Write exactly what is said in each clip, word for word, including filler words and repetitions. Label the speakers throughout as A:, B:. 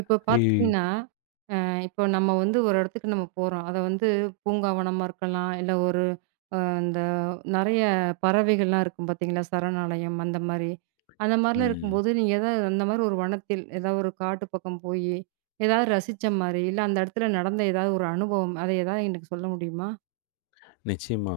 A: இப்போ
B: இ
A: பார்த்தீங்கன்னா, அ இப்போ நம்ம வந்து ஒரு இடத்துக்கு நம்ம போறோம். அத வந்து பூங்காவனமா இருக்கலாம், இல்ல ஒரு அ இந்த நெறைய பறவைகள்லாம் இருக்கும் பார்த்தீங்களா? சரணாலயம் அந்த மாரி. அந்த மாரிலாம்
B: ம்.
A: இருக்கும்போது, நீங்க ஏதாவது அந்த மாரி ஒரு வனத்தில், ஏதாவது ஒரு காட்டு பக்கம் போயி, ஏதாவது ரசிச்ச மாரி, இல்ல அந்த இடத்துல நடந்த ஏதாவது ஒரு அனுபவம், அத ஏதாவது எனக்கு சொல்ல முடியுமா?
B: நிச்சயமா.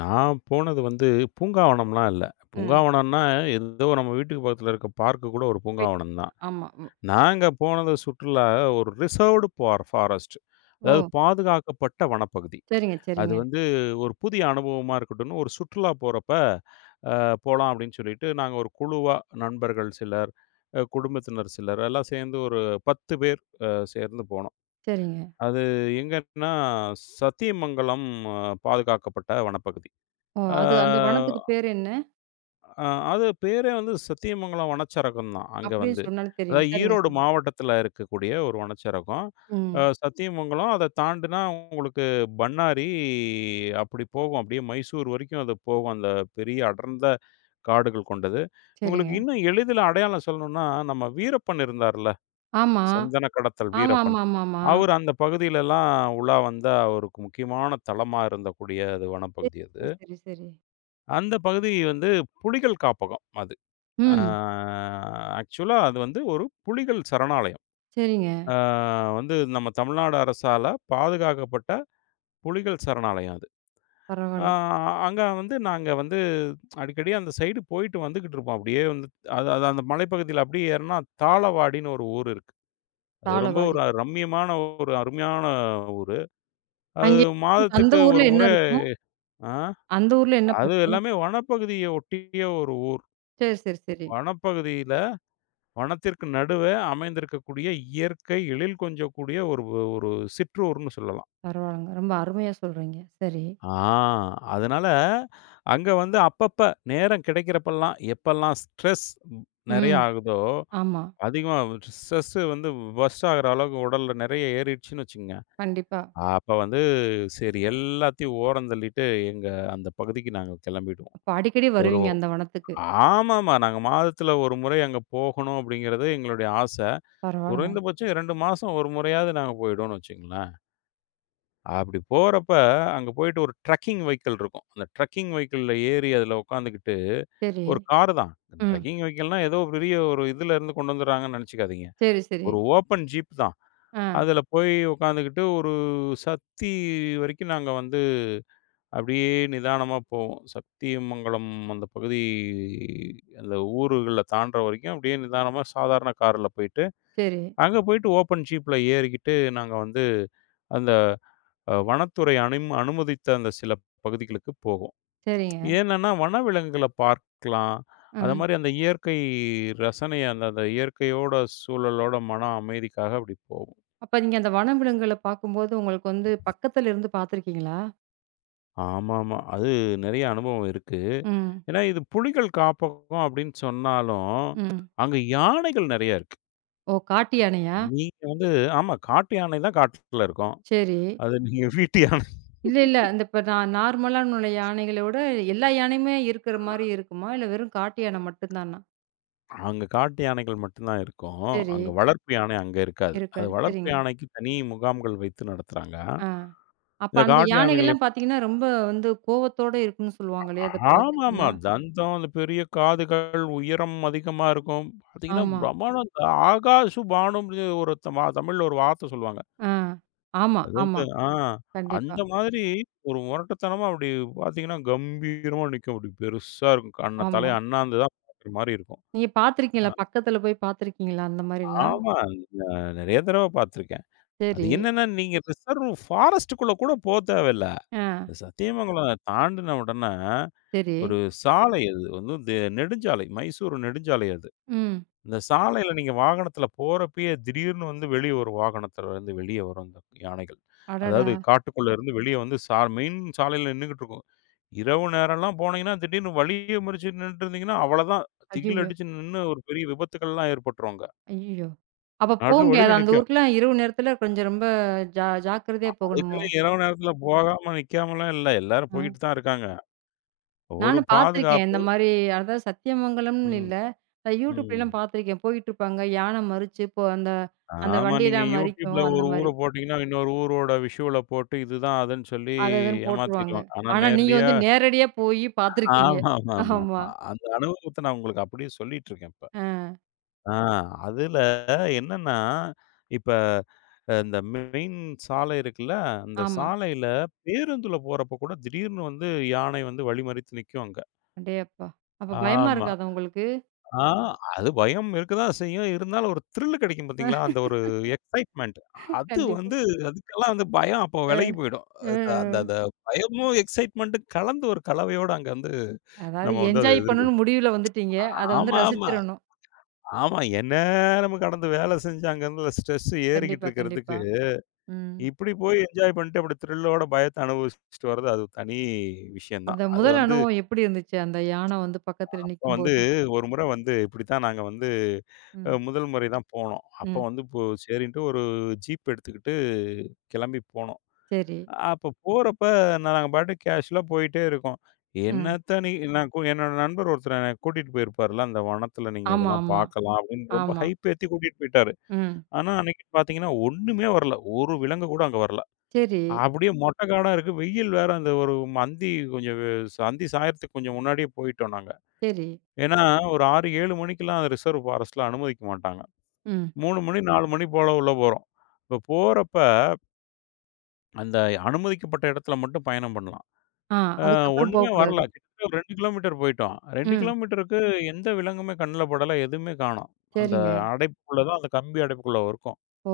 B: நான் போனது வந்து பூங்காவனம்லாம் இல்ல.
A: ம்.
B: பூங்காவனம்னா ஏதோ நம்ம வீட்டுக்கு பக்கத்துல இருக்க பார்க் கூட ஒரு
A: போய்
B: பூங்காவனம் தான்.
A: ஆமா. ம்.
B: நாங்க போனது சுற்றுலா ஒரு ரிசர்வ்டு பார் ஃபாரஸ்ட். அதாவது
A: ஓ!
B: பாதுகாக்கப்பட்ட வனப்பகுதி.
A: சரிங்க,
B: அது
A: சரிங்க,
B: வந்து ஒரு புதிய அனுபவமா இருக்கட்டும்னு ஒரு சுற்றுலா போறப்ப, அ போலாம் அப்படின்னு சொல்லிட்டு நாங்க ஒரு குழுவா நண்பர்கள் சிலர், அ குடும்பத்தினர் சிலர் எல்லாம் சேர்ந்து ஒரு பத்து பேர் அ சேர்ந்து போனோம்.
A: சரிங்க.
B: அது எங்கன்னா, சத்தியமங்கலம் அ பாதுகாக்கப்பட்ட வனப்பகுதி.
A: ஓ!
B: ஆ
A: அது அந்த வனத்துக்கு பேர் என்ன?
B: அ அது பேரே வந்து சத்தியமங்கலம் வனச்சரகம் தான், அங்க
A: அப்படின்னு
B: வந்து.
A: சொன்னாலும் தெரியும்.
B: அதாவது
A: சரிங்க,
B: ஈரோடு
A: சரிங்க.
B: மாவட்டத்தில இருக்கக்கூடிய ஒரு வனச்சரகம். அ
A: ம்.
B: சத்தியமங்கலம் அத தாண்டுனா உங்களுக்கு பண்ணாரி அப்படி போகும். அப்படியே மைசூர் வரைக்கும் அது போகும். அந்த பெரிய அடர்ந்த காடுகள் கொண்டது. உங்களுக்கு
A: சரிங்க.
B: இன்னும் எளிதில அடையாளம் சொல்லணும்னா, நம்ம வீரப்பன் இருந்தார்ல,
A: ஆமா.
B: சந்தன கடத்தல்
A: ஆமா,
B: வீரப்பன்.
A: ஆமா, ஆமா, ஆமா.
B: அவரு அந்த பகுதியிலலாம் உலா வந்தா, அவருக்கு முக்கியமான தளமா இருந்தக்கூடிய அது
A: சரி,
B: வனப்பகுதி அது.
A: சரி, சரி, சரி.
B: அந்த பகுதி வந்து புலிகள் காப்பகம் அது. ஆ
A: ம்.
B: ஆக்சுவலா அது வந்து ஒரு புலிகள் சரணாலயம்.
A: சரிங்க.
B: ஆ வந்து நம்ம தமிழ்நாடு அரசால பாதுகாக்கப்பட்ட புலிகள் சரணாலயம் அது. ஆ
A: பரவால்ல.
B: அங்க வந்து நாங்க வந்து அடிக்கடி அந்த சைடு போயிட்டு வந்துகிட்டு இருப்போம். அப்படியே வந்து அது அது அந்த மலைப்பகுதியில அப்படியே ஏறுனா தாளவாடின்னு ஒரு ஊர் இருக்கு. அது ரொம்ப
A: தாளவாடி.
B: ஒரு ரம்மியமான ஒரு அருமையான ஊரு. அது
A: அங்கே அந்த
B: மாதத்துக்கு ஒரு
A: ஊர்ல என்ன
B: முறை
A: இருக்கும்?
B: ஆ,
A: அந்த ஊர்ல என்ன
B: அது
A: பார்த்தீங்க?
B: எல்லாமே வனப்பகுதிய ஒட்டிய ஒரு ஊர்.
A: சரி, சரி, சரி.
B: வனப்பகுதியில வனத்திற்கு நடுவே அமைந்திருக்கக்கூடிய இயற்கை எழில் கொஞ்சக்கூடிய ஒரு ஒரு சிற்றூர்ன்னு சொல்லலாம்.
A: பரவால்லங்க. ரொம்ப அருமையா சொல்றீங்க. சரி.
B: ஆ, அதனால அங்க வந்து அப்பப்ப நேரம் கிடைக்கிறப்பல்லாம், எப்பல்லாம் ஸ்ட்ரெஸ் நெறைய
A: ம்.
B: ஆகுதோ,
A: ஆமா.
B: அதிகமா ஸ்ட்ரெஸ் வந்து பர்ஸ்ட் ஆகுற அளவுக்கு உடல்ல நெறைய ஏறிடுச்சுன்னு வச்சுக்கங்க.
A: கண்டிப்பா.
B: அப்ப வந்து சரி எல்லாத்தையும் ஓரம் தள்ளிட்டு எங்க அந்த பகுதிக்கு நாங்க கிளம்பிடுவோம்.
A: அப்ப அடிக்கடி
B: ஒரு
A: வருவீங்க அந்த வனத்துக்கு.
B: ஆமாமா. நாங்க மாதத்துல ஒரு முறை அங்க போகணும் அப்படிங்கிறது எங்களுடைய ஆச.
A: பரவால்லங்க.
B: குறைந்தபட்சம் இரண்டு மாசம் ஒரு முறையாவது நாங்க போயிடுவோம்னு வச்சுக்கங்களேன். அப்படி போறப்ப அங்க போயிட்டு ஒரு ட்ரக்கிங் வெஹிக்கிள் இருக்கும். அந்த ட்ரக்கிங் வெஹிக்கிள்ல ஏறி அதுல உட்காந்துக்கிட்டு
A: சரி.
B: ஒரு கார் தான்.
A: ம்.
B: ட்ரக்கிங் வெஹிக்கிள்னா ஏதோ பெரிய ஒரு இதுல இருந்து கொண்டு வந்துடுறாங்கன்னு நெனச்சுக்காதீங்க.
A: சரி, சரி.
B: ஒரு ஓப்பன் ஜீப் தான்.
A: ஆ.
B: அதுல போய் உட்காந்துக்கிட்டு ஒரு சத்தி வரைக்கும் நாங்க வந்து அப்படியே நிதானமா போகும். சத்தியமங்கலம் அந்த பகுதி அந்த ஊருகள தாண்டுற வரைக்கும் அப்படியே நிதானமா சாதாரண கார்ல போயிட்டு,
A: சரி.
B: அங்க போயிட்டு ஓப்பன் ஜீப்ல ஏறிக்கிட்டு நாங்க வந்து அந்த அ வனத்துறை அனும அனுமதித்த அந்த சில பகுதிகளுக்கு போவோம்.
A: சரிங்க.
B: ஏன்னன்னா, வனவிலங்குகள பார்க்கலாம். அது
A: ம்.
B: மாரி அந்த இயற்கை ரசனை அந்த அந்த இயற்கையோட சூழலோட மன அமைதிக்காக அப்படி போவோம்.
A: அப்ப நீங்க அந்த வனவிலங்குகள பார்க்கும்போது, உங்களுக்கு வந்து பக்கத்துல இருந்து பார்த்துருக்கீங்களா?
B: ஆமாமா. அது நெறைய அனுபவம் இருக்கு.
A: ம்.
B: ஏன்னா, இது புலிகள் காப்பகம் அப்படின்னு சொன்னாலும்,
A: ம்.
B: அங்க யானைகள் நெறைய இருக்கு.
A: ஓ! காட்டு யானையா?
B: நீங்க வந்து ஆமா, காட்டு யானை தான் காட்டுல இருக்கும்.
A: சரி.
B: அது நீங்க வீட்டு யானை
A: இல்ல, இல்ல. அந்த இப்ப நான் நார்மலான உள்ள யானைகளோட எல்லா யானையுமே இருக்கிற மாரி இருக்குமா? இல்ல வெறும் காட்டு யான மட்டும் தானா?
B: அங்க காட்டு யானைகள் மட்டும் தான் இருக்கும்.
A: சரி.
B: அங்க வளர்ப்பு யானை அங்க இருக்காது. அது
A: இருக்காது.
B: வளர்ப்பு
A: சரிங்க.
B: யானைக்கு தனி முகாம்கள் வைத்து நடத்துறாங்க.
A: ஆ. அப்ப
B: இந்த
A: அந்த
B: காட்டு யானைகள்
A: யானைகள்லாம் பார்த்தீங்கன்னா, ரொம்ப வந்து கோவத்தோட இருக்கும்ன்னு சொல்லுவாங்களே! அத
B: ஆமாமா.
A: பார்த்துச்சுன்னா?
B: தந்தம், அந்த பெரிய காதுகள், உயரம் அதிகமா இருக்கும். பார்த்தீங்கன்னா,
A: ஆமா.
B: பிரமாண்ட ஆகாசு பாணும்னு ஒரு தமா தமிழ்ல ஒரு வார்த்தை சொல்லுவாங்க.
A: ஆ. ஆமா,
B: அதாவது
A: ஆமா.
B: ஆ
A: கண்டிப்பா.
B: அந்த மாதிரி ஒரு முரட்டுத்தனமா அப்படி பார்த்தீங்கன்னா, கம்பீரமா நிக்கும். அப்படி பெருசா இருக்கும். கண்ண
A: ஆமா.
B: தலைய அண்ணாந்து தான் பார்க்குற மாரி இருக்கும்.
A: நீங்க
B: அ
A: பார்த்துருக்கீங்களா? பக்கத்துல போய் பார்த்துருக்கீங்களா? அந்த மாரிலாம்?
B: ஆமா. நான் நெறைய தடவ பார்த்துருக்கேன். அது
A: சரி.
B: என்னன்னா, நீங்க ரிசர்வ் ஃபாரஸ்ட்டுக்குள்ள கூட போ தேவையில்ல.
A: ஆ.
B: சத்தியமங்கலம் தாண்டுன உடனே
A: சரி.
B: ஒரு சாலை அது வந்து தெ நெடுஞ்சாலை, மைசூர் நெடுஞ்சாலை அது.
A: ம்.
B: இந்த சாலையில நீங்க வாகனத்துல போறப்பயே திடீர்னு வந்து வெளிய ஒரு வாகனத்துல இருந்து வெளிய வரும் இந்த யானைகள்.
A: அடடா!
B: அதாவது காட்டுக்குள்ள இருந்து வெளிய வந்து சா மெயின் சாலையில நின்னுகிட்டு இருக்கும். இரவு நேரம்லாம் போனீங்கன்னா, திடீர்னு வழிய மறிச்சு நின்னுட்டு இருந்தீங்கன்னா, அவ்வளதான். திகில்
A: ஐயய்யோ!
B: அடிச்சு நின்னு ஒரு பெரிய விபத்துக்கள்லாம் ஏற்பட்டுரும் அங்க.
A: ஐயய்யோ! அப்ப போ
B: நடு
A: முடியாது.
B: வழியில
A: அந்த
B: நிக்கும்.
A: ஊருக்குலாம் இரவு நேரத்துல கொஞ்சம் ரொம்ப ஜா ஜாக்கிரதையா போகணுமோ?
B: அதுக்குன்னு இரவு நேரத்துல போகாம, நிக்காமலாம் இல்ல. எல்லாரும்
A: ஆ.
B: போயிட்டு தான் இருக்காங்க. ஒரு
A: நானும் பார்த்துருக்கேன்.
B: பாதுகாப்பு
A: இந்த மாரி அதாவது சத்தியமங்கலம்னு
B: ம்,
A: இல்ல. நான்
B: ம்.
A: யூடியூப்லலாம் பார்த்துருக்கேன். போயிட்டுருப்பாங்க. யானை மறிச்சு இப்போ அந்த அந்த
B: ஆமா. நீங்க
A: வண்டியெல்லாம்
B: YouTubeல
A: மறிக்கும். அந்த
B: ஒரு ஊர
A: மாரி.
B: போட்டீங்கன்னா, இன்னொரு ஊரோட விஷுவல போட்டு இதுதான் அதுன்னு சொல்லி
A: அது அதுன்னு போட்டுருவாங்க.
B: ஏமாத்திருவாங்க. ஆனா
A: ஆனா நீங்க
B: நேரடியா
A: வந்து நேரடியா போயி பார்த்துருக்கீங்க. ஆமா.
B: ஆமாமாமாமா. அந்த அனுபவத்த நான் உங்களுக்கு அப்படியே சொல்லிட்டு இருக்கேன் இப்ப.
A: அ
B: ஆ அதுல என்னன்னா, இப்ப அஹ், இந்த மெயின் சாலை இருக்குல்ல, அந்த
A: ஆமா.
B: சாலையில பேருந்துல போறப்ப கூட திடீர்னு வந்து யானை வந்து வழிமறித்து நிக்கும் அங்க.
A: அடேயப்பா! அப்ப பயமா
B: ஆமா.
A: இருக்காதா உங்களுக்கு?
B: ஆ, அது பயம் இருக்க தான் செய்யும். இருந்தாலும் ஒரு த்ரில் கிடைக்கும் பார்த்தீங்களா? அந்த ஒரு எக்ஸைட்மென்ட். அது
A: கண்டிப்பா.
B: வந்து அதுக்கெல்லாம் வந்து பயம் அப்போ
A: அ,
B: விலகி போயிடும்.
A: அ, அ.
B: அது அந்த அந்த பயமும், எக்ஸைட்மென்ட்டும் கலந்து ஒரு கலவையோட அங்க வந்து
A: அதாவது
B: நம்ம வந்து அத
A: என்ஜாய்
B: எதிர்கொள்ளும்.
A: பண்ணணும்னு முடிவுல வந்துட்டீங்க. அத வந்து
B: ஆமாமா. ஆமா.
A: ரசிச்சிரணும்.
B: ஆமா எந்நேரமும் கடந்து வேலை செஞ்சு அங்க இருந்த ஸ்ட்ரெஸ் ஏறிக்கிட்டு
A: கண்டிப்பா,
B: இருக்கிறதுக்கு,
A: கண்டிப்பா. ம்.
B: இப்படி போய் என்ஜாய் பண்ணிட்டு அப்படி த்ரில்லோட பயத்த அனுபவிச்சுட்டு வர்றது அது தனி விஷயம் தான்.
A: அந்த
B: அது
A: முதல்
B: வந்து
A: அனுபவம் எப்படி இருந்துச்சு? அந்த யானை வந்து பக்கத்துல
B: அப்ப வந்து
A: நிக்கும்போது?
B: ஒரு முறை வந்து இப்படித்தான் நாங்க வந்து அ
A: ம்,
B: முதல் முறை தான் போனோம். அப்ப
A: ம்.
B: வந்து இப்போ சரின்ட்டு ஒரு ஜீப் எடுத்துக்கிட்டு கிளம்பி போனோம்.
A: சரி.
B: அப்ப போறப்ப நாங்க பாட்டுக்கு கேஷுவலா போயிட்டே இருக்கோம்.
A: ம்.
B: என்னத்த நீ நான் கு என்னோட நண்பர் ஒருத்தர் என்ன கூட்டிட்டு போயிருப்பார்ல, அந்த வனத்தில நீங்க
A: ஆமா,
B: இதெல்லாம்
A: ஆமா,
B: பார்க்கலாம் அப்படின்னு ரொம்ப
A: ஆமா.
B: ஹைப் ஏத்தி கூட்டிட்டு போயிட்டாரு.
A: ம்.
B: ஆனா அன்னைக்கு பார்த்தீங்கன்னா, ஒண்ணுமே வரல. ஒரு விலங்கு கூட அங்க வரல.
A: சரி,
B: அப்படியே மொட்டை காடா இருக்கு. வெயில் வேற அந்த ஒரு மந்தி கொஞ்சம் வெ சந்தி சாயறதுக்கு கொஞ்சம் முன்னாடியே போயிட்டோம் நாங்க.
A: சரி.
B: ஏன்னா, ஒரு ஆறு, ஏழு மணிக்கெல்லாம் அந்த ரிசர்வ் ஃபாரஸ்ட்ல அனுமதிக்க மாட்டாங்க.
A: ம்.
B: மூணு மணி, நாலு மணி போல உள்ள போறோம். இப்ப போறப்ப அந்த அனுமதிக்கப்பட்ட இடத்துல மட்டும் பயணம் பண்ணலாம்.
A: ஆ
B: அ
A: அதுக்கப்புறம்
B: ஒண்ணுமே வரல.
A: போக்கூடாது.
B: கிட்டத்தட்ட ஒரு ரெண்டு கிலோமீட்டர் போயிட்டோம். ரெண்டு
A: ம்.
B: கிலோமீட்டருக்கு எந்த விலங்குமே கண்ல படல. எதுவுமே காணோம். அந்த
A: சரிங்க.
B: அடைப்புக்குள்ள தான் அந்த கம்பி அடைப்புக்குள்ள இருக்கும்.
A: ஓ!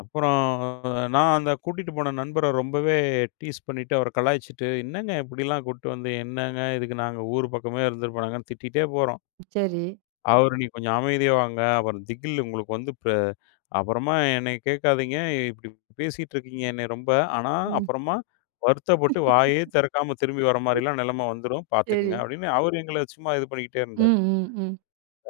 B: அப்புறம் நான் அந்த கூட்டிட்டு போன நண்பர ரொம்பவே டீஸ் பண்ணிட்டு, அவர கலாய்ச்சுட்டு, "என்னங்க இப்படிலாம் கூட்டு வந்து, என்னங்க இதுக்கு நாங்க ஊர் பக்கமே இருந்திருப்போம் நாங்கன்னு" திட்டிட்டே போறோம்.
A: சரி.
B: அவரு "நீ கொஞ்சம் அமைதியா வாங்க. அப்புறம் திகில் உங்களுக்கு வந்து ப அப்புறமா என்னைய கேட்காதீங்க. இப்படி பேசிட்டு இருக்கீங்க என்னைய ரொம்ப. ஆனா
A: ம்.
B: அப்புறமா வருத்தப்பட்டு வாயே திறக்காம திரும்பி வர மாரிலாம் நிலைமை வந்துரும்.
A: சரி.
B: பார்த்துக்கங்க." அப்படின்னு அவரு எங்கள சும்மா இது பண்ணிக்கிட்டே
A: ம்,
B: இருந்தாரு.
A: ம், ம்.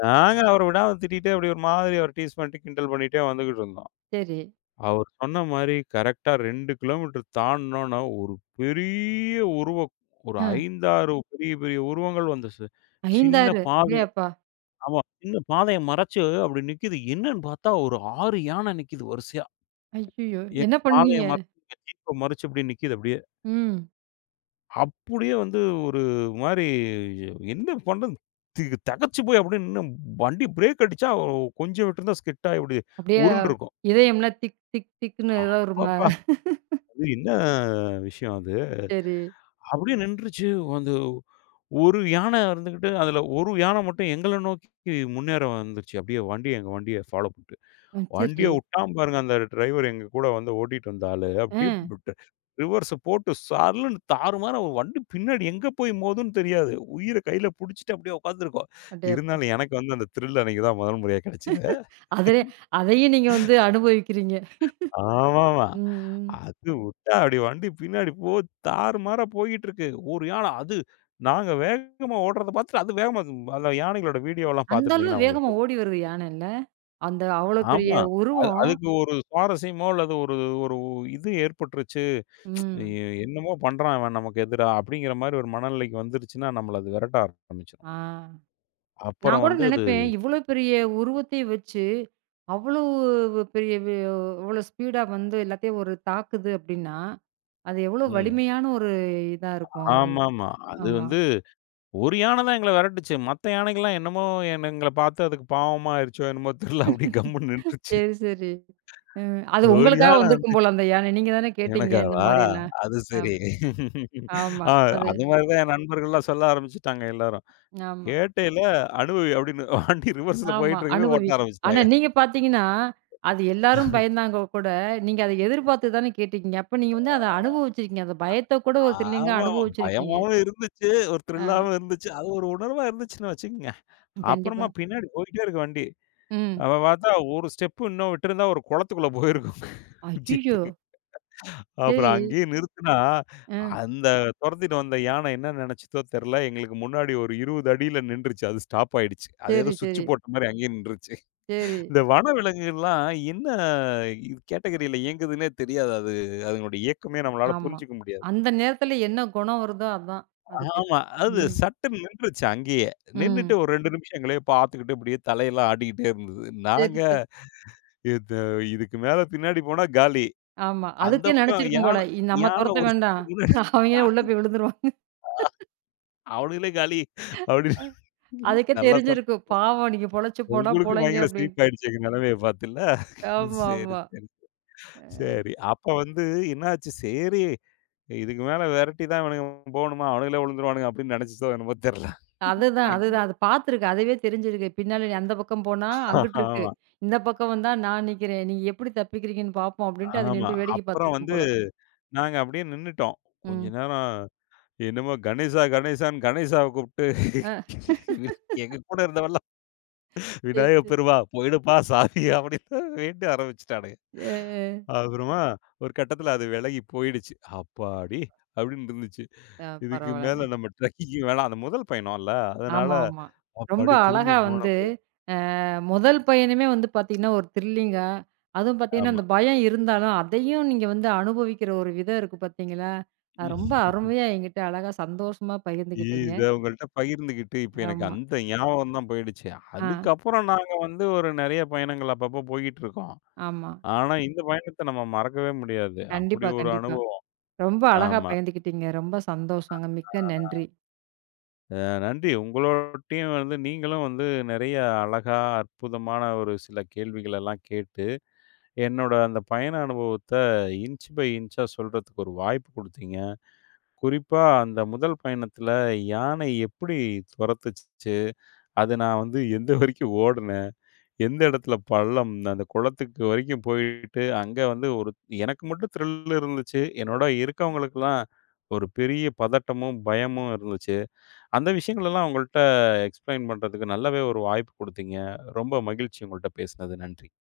B: நாங்க அவர விடாம திட்டிட்டே அப்படி ஒரு மாதிரி அவர டீஸ் பண்ணிட்டு, கிண்டல் பண்ணிட்டே வந்துகிட்டு இருந்தோம்.
A: சரி.
B: அவர் சொன்ன மாரி கரெக்ட்டா ரெண்டு கிலோமீட்டர் தாண்டுனோன ஒரு பெரிய உருவம். ஒரு
A: ஆ
B: ஐந்து, ஆறு பெரிய பெரிய உருவங்கள் வந்து சி
A: ஐந்து,
B: சின்ன
A: ஆறு அப்படியே
B: பாதை
A: அப்பா!
B: ஆமா. சின்ன பாதைய மறைச்சு அப்படி நிக்குது. என்னன்னு பார்த்தா ஒரு ஆறு யான நிக்குது வரிசையா.
A: ஐய்யயோ!
B: என்
A: என்ன
B: பாதைய
A: பண்ணீங்க?
B: மறைச்சு எங்க ஜீப்ப மறைச்சு இப்படி நிக்குது அப்படியே.
A: ம்.
B: அப்படியே வந்து ஒரு மாரி என்ன பண்றது? திகு தெகச்சு போய் அப்படியே நின்னு வண்டி பிரேக் அடிச்சா கொஞ்சம் விட்டுருந்தா ஸ்கிட்டாயி அப்படி
A: அப்படியே
B: உருண்டுருக்கும்.
A: இதயம்லாம் திக் திக் திக்ன்னு ஏதோ ஒரு ம
B: அப்பப்பா! அது என்ன விஷயம் அது.
A: சரி,
B: அப்படியே நின்றுச்சு. அந்த ஒரு யான இருந்துகிட்டு, அதுல ஒரு யான மட்டும் எங்கள நோக்கி முன்னேற வந்துருச்சு. அப்படியே வண்டிய எங்க வண்டிய ஃபாலோ பண்ணிட்டு.
A: ம்,
B: வண்டிய
A: சரி.
B: விட்டான் பாருங்க அந்த டிரைவர் எங்க கூட வந்து ஓட்டிட்டு வந்த ஆளு.
A: ஆ
B: அப்படியே ட் ரிவர்ஸ் போட்டு சர்லுன்னு தாறுமாறா ஒரு வண்டி பின்னாடி எங்க போய் மோதும்ன்னு தெரியாது. உயிர கையில புடிச்சுட்டு அப்படியே உட்காந்துருக்கோம்.
A: அடேயப்பா!
B: இருந்தாலும் எனக்கு வந்து அந்த த்ரில் அன்னைக்கு தான் முதல் முறையா கிடைச்சது.
A: அதுலே அதையும் நீங்க வந்து அனுபவிக்கிறீங்க.
B: ஆமாமா.
A: ம், ம்.
B: அது விட்டா அப்படி வண்டி பின்னாடி போ தாறுமாறா போயிட்டு இருக்கு. ஒரு யானை அது நாங்க வேகமா ஓடுறத பார்த்துட்டு அது வேகமா அந்த யானைகளோட வீடியோலாம்
A: அந்த அளவு
B: பார்த்துருந்தீங்கன்னா உங்களுக்கு
A: வேகமா
B: தெரியும்.
A: ஓடி வருது யானை இல்ல? அந்த அவ்வளோ பெரிய
B: ஆமா. அது
A: உருவம்.
B: அதுக்கு ஒரு சுவாரஸ்யமோ அல்லது ஒரு ஒரு இது ஏற்பட்டுருச்சு. எ
A: ம்.
B: என்னமோ பண்றான் இவன் நமக்கு எதிரா அப்படிங்கிற மாரி ஒரு மனநிலைக்கு வந்துருச்சுன்னா, நம்மள அது விரட்ட ஆரம்பிச்சுரும்.
A: ஆ. நான்
B: அப்புறம்
A: கூட
B: வந்து அது
A: நினைப்பேன், இவ்வளோ பெரிய உருவத்தை வச்சு, அவ்வளோ பெரிய வே இவ்வளோ ஸ்பீடா வந்து எல்லாத்தையும் ஒரு தாக்குது அப்படின்னா, அது எவ்வளோ
B: ம்.
A: வலிமையான ஒரு இதா இருக்கும்.
B: ஆமாமா. அது
A: ஆமா.
B: வந்து ஒரு யான தான் எங்கள விரட்டுச்சு. மத்த யானைகள்லாம் என்னமோ என்ன எங்கள பார்த்து அதுக்கு பாவமா ஆயிருச்சோ என்னமோ தெர்ல. அப்படியே கம்முன்னு நின்றுச்சு.
A: சரி, சரி. ம். அது
B: ஒரு
A: உங்களுக்காக
B: யான வந்து
A: வந்திருக்கும் போல அந்த யானை. நீங்க தானே கேட்டீங்க இந்த
B: எனக்காவா?
A: மாரிலாம்.
B: அது
A: ஆம்.
B: சரி.
A: ஆமா.
B: ஆ
A: அது
B: அது மாரி தான் என் நண்பர்கள்லாம் சொல்ல ஆரம்பிச்சுட்டாங்க எல்லாரும்.
A: ஆமா,
B: "கேட்டையில அனுபவி" அப்படின்னு வண்டி ரிவர்ஸ்ல
A: ஆமா.
B: போயிட்டு இருக்கவே
A: அனுபவி.
B: ஓட்ட
A: ஆனா
B: ஆரம்பிச்சுட்டாங்க.
A: நீங்க பார்த்தீங்கன்னா, அது எல்லாரும் பயந்தாங்க கூட, நீங்க அத எதிர்பார்த்து தானே கேட்டீங்க. அப்ப நீங்க வந்து அத அனுபவிச்சிருக்கீங்க. அந்த பயத்த கூட ஒரு த்ரில்லிங்கா
B: ஆமாமா.
A: அனுபவிச்சிருக்கீங்க.
B: பயமாவும் இருந்துச்சு. ஒரு த்ரில்லாவும் இருந்துச்சு. அது ஒரு உணர்வா இருந்துச்சுன்னு வச்சுக்கங்க. அப்புறமா
A: கண்டிப்பா.
B: பின்னாடி போயிட்டே இருக்கு வண்டி.
A: ம்.
B: அவ பார்த்தா ஒரு ஸ்டெப்பு இன்னும் விட்டிருந்தா ஒரு குளத்துக்குள்ள போயிருக்கும்.
A: ஐய்யயோ!
B: ஜீப்பு.
A: சரி.
B: அப்புறம் அங்கேயே நிறுத்துனா,
A: அ.
B: அந்த துரத்திட்டு வந்த யானை என்ன நினைச்சுதோ தெரியல. எங்களுக்கு முன்னாடி ஒரு இருபது அடியில நின்றுச்சு. அது ஸ்டாப் ஆயிடுச்சு. அது ஏதோ
A: சரி, சரி,
B: சுவிட்ச் போட்ட மாரி அங்கேயே நின்றுச்சு.
A: சரி.
B: இந்த வனவிலங்குகள்லாம் என்ன கேட்டகரியில இயங்குதுன்னே தெரியாது. அது அதனுடைய இயக்கமே நம்மளால
A: ஆமா.
B: புரிஞ்சுக்க முடியாது.
A: அந்த நேரத்துல என்ன குணம் வருதோ அதான் அதுக்கு.
B: ஆமா. அது
A: ம்,
B: சட்டுன்னு நின்றுச்சு அங்கேயே. நின்னுட்டு
A: ம்.
B: ஒரு ரெண்டு நிமிஷம் எங்களையே பார்த்துக்கிட்டு இப்படியே தலையெல்லாம் ஆட்டிக்கிட்டே இருந்தது. நாங்க
A: சரி, சரி.
B: இது இதுக்கு மேல பின்னாடி போனா காலி.
A: ஆமா.
B: அந்த
A: அதுக்கே
B: பக்கம்
A: நினைச்சிருக்கும்
B: யான
A: போல. இ நம்ம
B: யான
A: தொரத்த
B: ஒரு
A: வேண்டாம்.
B: ஸ்டெப் முன்னாடி "ஆ,
A: அவங்களே உள்ள போய் விழுந்துருவாங்க.
B: அவனுங்களே காலி அப்படின்னு
A: அதுக்கே
B: நல்லா சொன்
A: தெரிஞ்சிருக்கும். பாவம் நீங்க பொழைச்சு போனா
B: உங்களுக்கும்
A: பொழைங்க
B: பயங்கர
A: அப்டின்ட்டு.
B: சிரிப்பாயிடுச்சு எங்க நிலைமைய பார்த்து இல்ல.
A: ஆமா,
B: சரி,
A: ஆமா.
B: சரி. சரி. அப்ப வந்து என்னாச்சு, சரி இதுக்கு மேல விரட்டி தான் இவனுங்க போகணுமா, அவனுங்களே விழுந்துருவானுங்க அப்படின்னு நினைச்சுச்சோ என்னமோ தெரியல.
A: அதுதான்,
B: அங்கேயும்
A: அதுதான். அது பார்த்துருக்கு. அதுவே தெரிஞ்சிருக்கு. பின்னால அந்த பக்கம் போனா அங்குட்டு இருக்கு.
B: ஆமா.
A: இந்த பக்கம் வந்தா நான் நிக்கிறேன். நீங்க எப்படி தப்பிக்கிறீங்கன்னு பார்ப்போம் அப்டின்ட்டு அது
B: ஆமா.
A: நின்று வேடிக்கை
B: அப்புறம்
A: பார்த்துருக்கும்
B: வந்து
A: போல.
B: நாங்க அப்படியே நின்னுட்டோம். கொஞ்ச
A: ம்.
B: நேரம் என்னமோ கணேசா, கணேசான்னு கணேசாவ கூப்பிட்டு
A: அ.
B: வி- எங்க கூட இருந்தவன்லாம் விநாயக
A: சரி.
B: பெருமா போயிடுப்பா சாமி அப்படின்னு வேண்ட ஆரம்பிச்சுட்டானுங்க.
A: அ,
B: அப்புறமா ஒரு கட்டத்தில அது விலகி போயிடுச்சு. அப்பாடி! அப்படின்னு இருந்துச்சு.
A: அ
B: இதுக்கு
A: பரவால்லங்க.
B: மேல நம்ம ட்ரெக்கிங் வேணாம். அந்த முதல் பயணம்ல. அதனால
A: ஆமா, ஆமா. ரொம்ப
B: அப்பாடி திரும்பி
A: அழகா வந்து
B: போனப்ப
A: அ முதல் பயணமே வந்து பார்த்தீங்கன்னா, ஒரு த்ரில்லிங்கா, அதுவும் பார்த்தீங்கன்னா,
B: ஆமா.
A: அந்த பயம் இருந்தாலும், அதையும் நீங்க வந்து அனுபவிக்கிற ஒரு விதம் இருக்கு பார்த்தீங்களா? அது ரொம்ப அருமையா என்கிட்ட அழகா சந்தோஷமா பகிர்ந்துக்கிட்டீங்க.
B: இத உங்கள்ட்ட பகிர்ந்துகிட்டு, இப்ப எனக்கு
A: ஆமா.
B: அந்த ஞாபகம் தான் போயிடுச்சு.
A: ஆ,
B: அதுக்கப்புறம் நாங்க வந்து ஒரு நெறைய பயணங்கள் அப்பப்போ போயிட்டுருக்கோம்.
A: ஆமா.
B: ஆனா, இந்த பயணத்த நம்ம மறக்கவே முடியாது. அப்படி
A: கண்டிப்பா,
B: ஒரு
A: கண்டிப்பா.
B: அனுபவம்.
A: ரொம்ப அழகா
B: ஆமா.
A: பகிர்ந்துக்கிட்டீங்க. ரொம்ப சந்தோஷங்க. மிக்க நன்றி.
B: அ நன்றி. உங்களோட்டயும் வந்து நீங்களும் வந்து நெறைய அழகா, அற்புதமான ஒரு சில கேள்விகளெல்லாம் கேட்டு, என்னோட அந்த பயண அனுபவத்த இன்ச் பை இன்ச்சா சொல்றதுக்கு ஒரு வாய்ப்பு குடுத்தீங்க. குறிப்பா அந்த முதல் பயணத்துல யானை எப்படி தொரத்துச்சு, அது நான் வந்து எந்த வரைக்கும் ஓடுனேன். எந்த இடத்துல பள்ளம், அந்த குளத்துக்கு வரைக்கும் போயிட்டு, அங்க வந்து ஒரு எனக்கு மட்டும் த்ரில் இருந்துச்சு. என்னோட இருக்கவங்களுக்கெல்லாம் ஒரு பெரிய பதட்டமும், பயமும் இருந்துச்சு. அந்த விஷயங்களெல்லாம் உங்கள்ட்ட எக்ஸ்பிளைன் பண்றதுக்கு நல்லாவே ஒரு வாய்ப்பு குடுத்தீங்க. ரொம்ப மகிழ்ச்சி உங்கள்ட்ட பேசினது. நன்றி.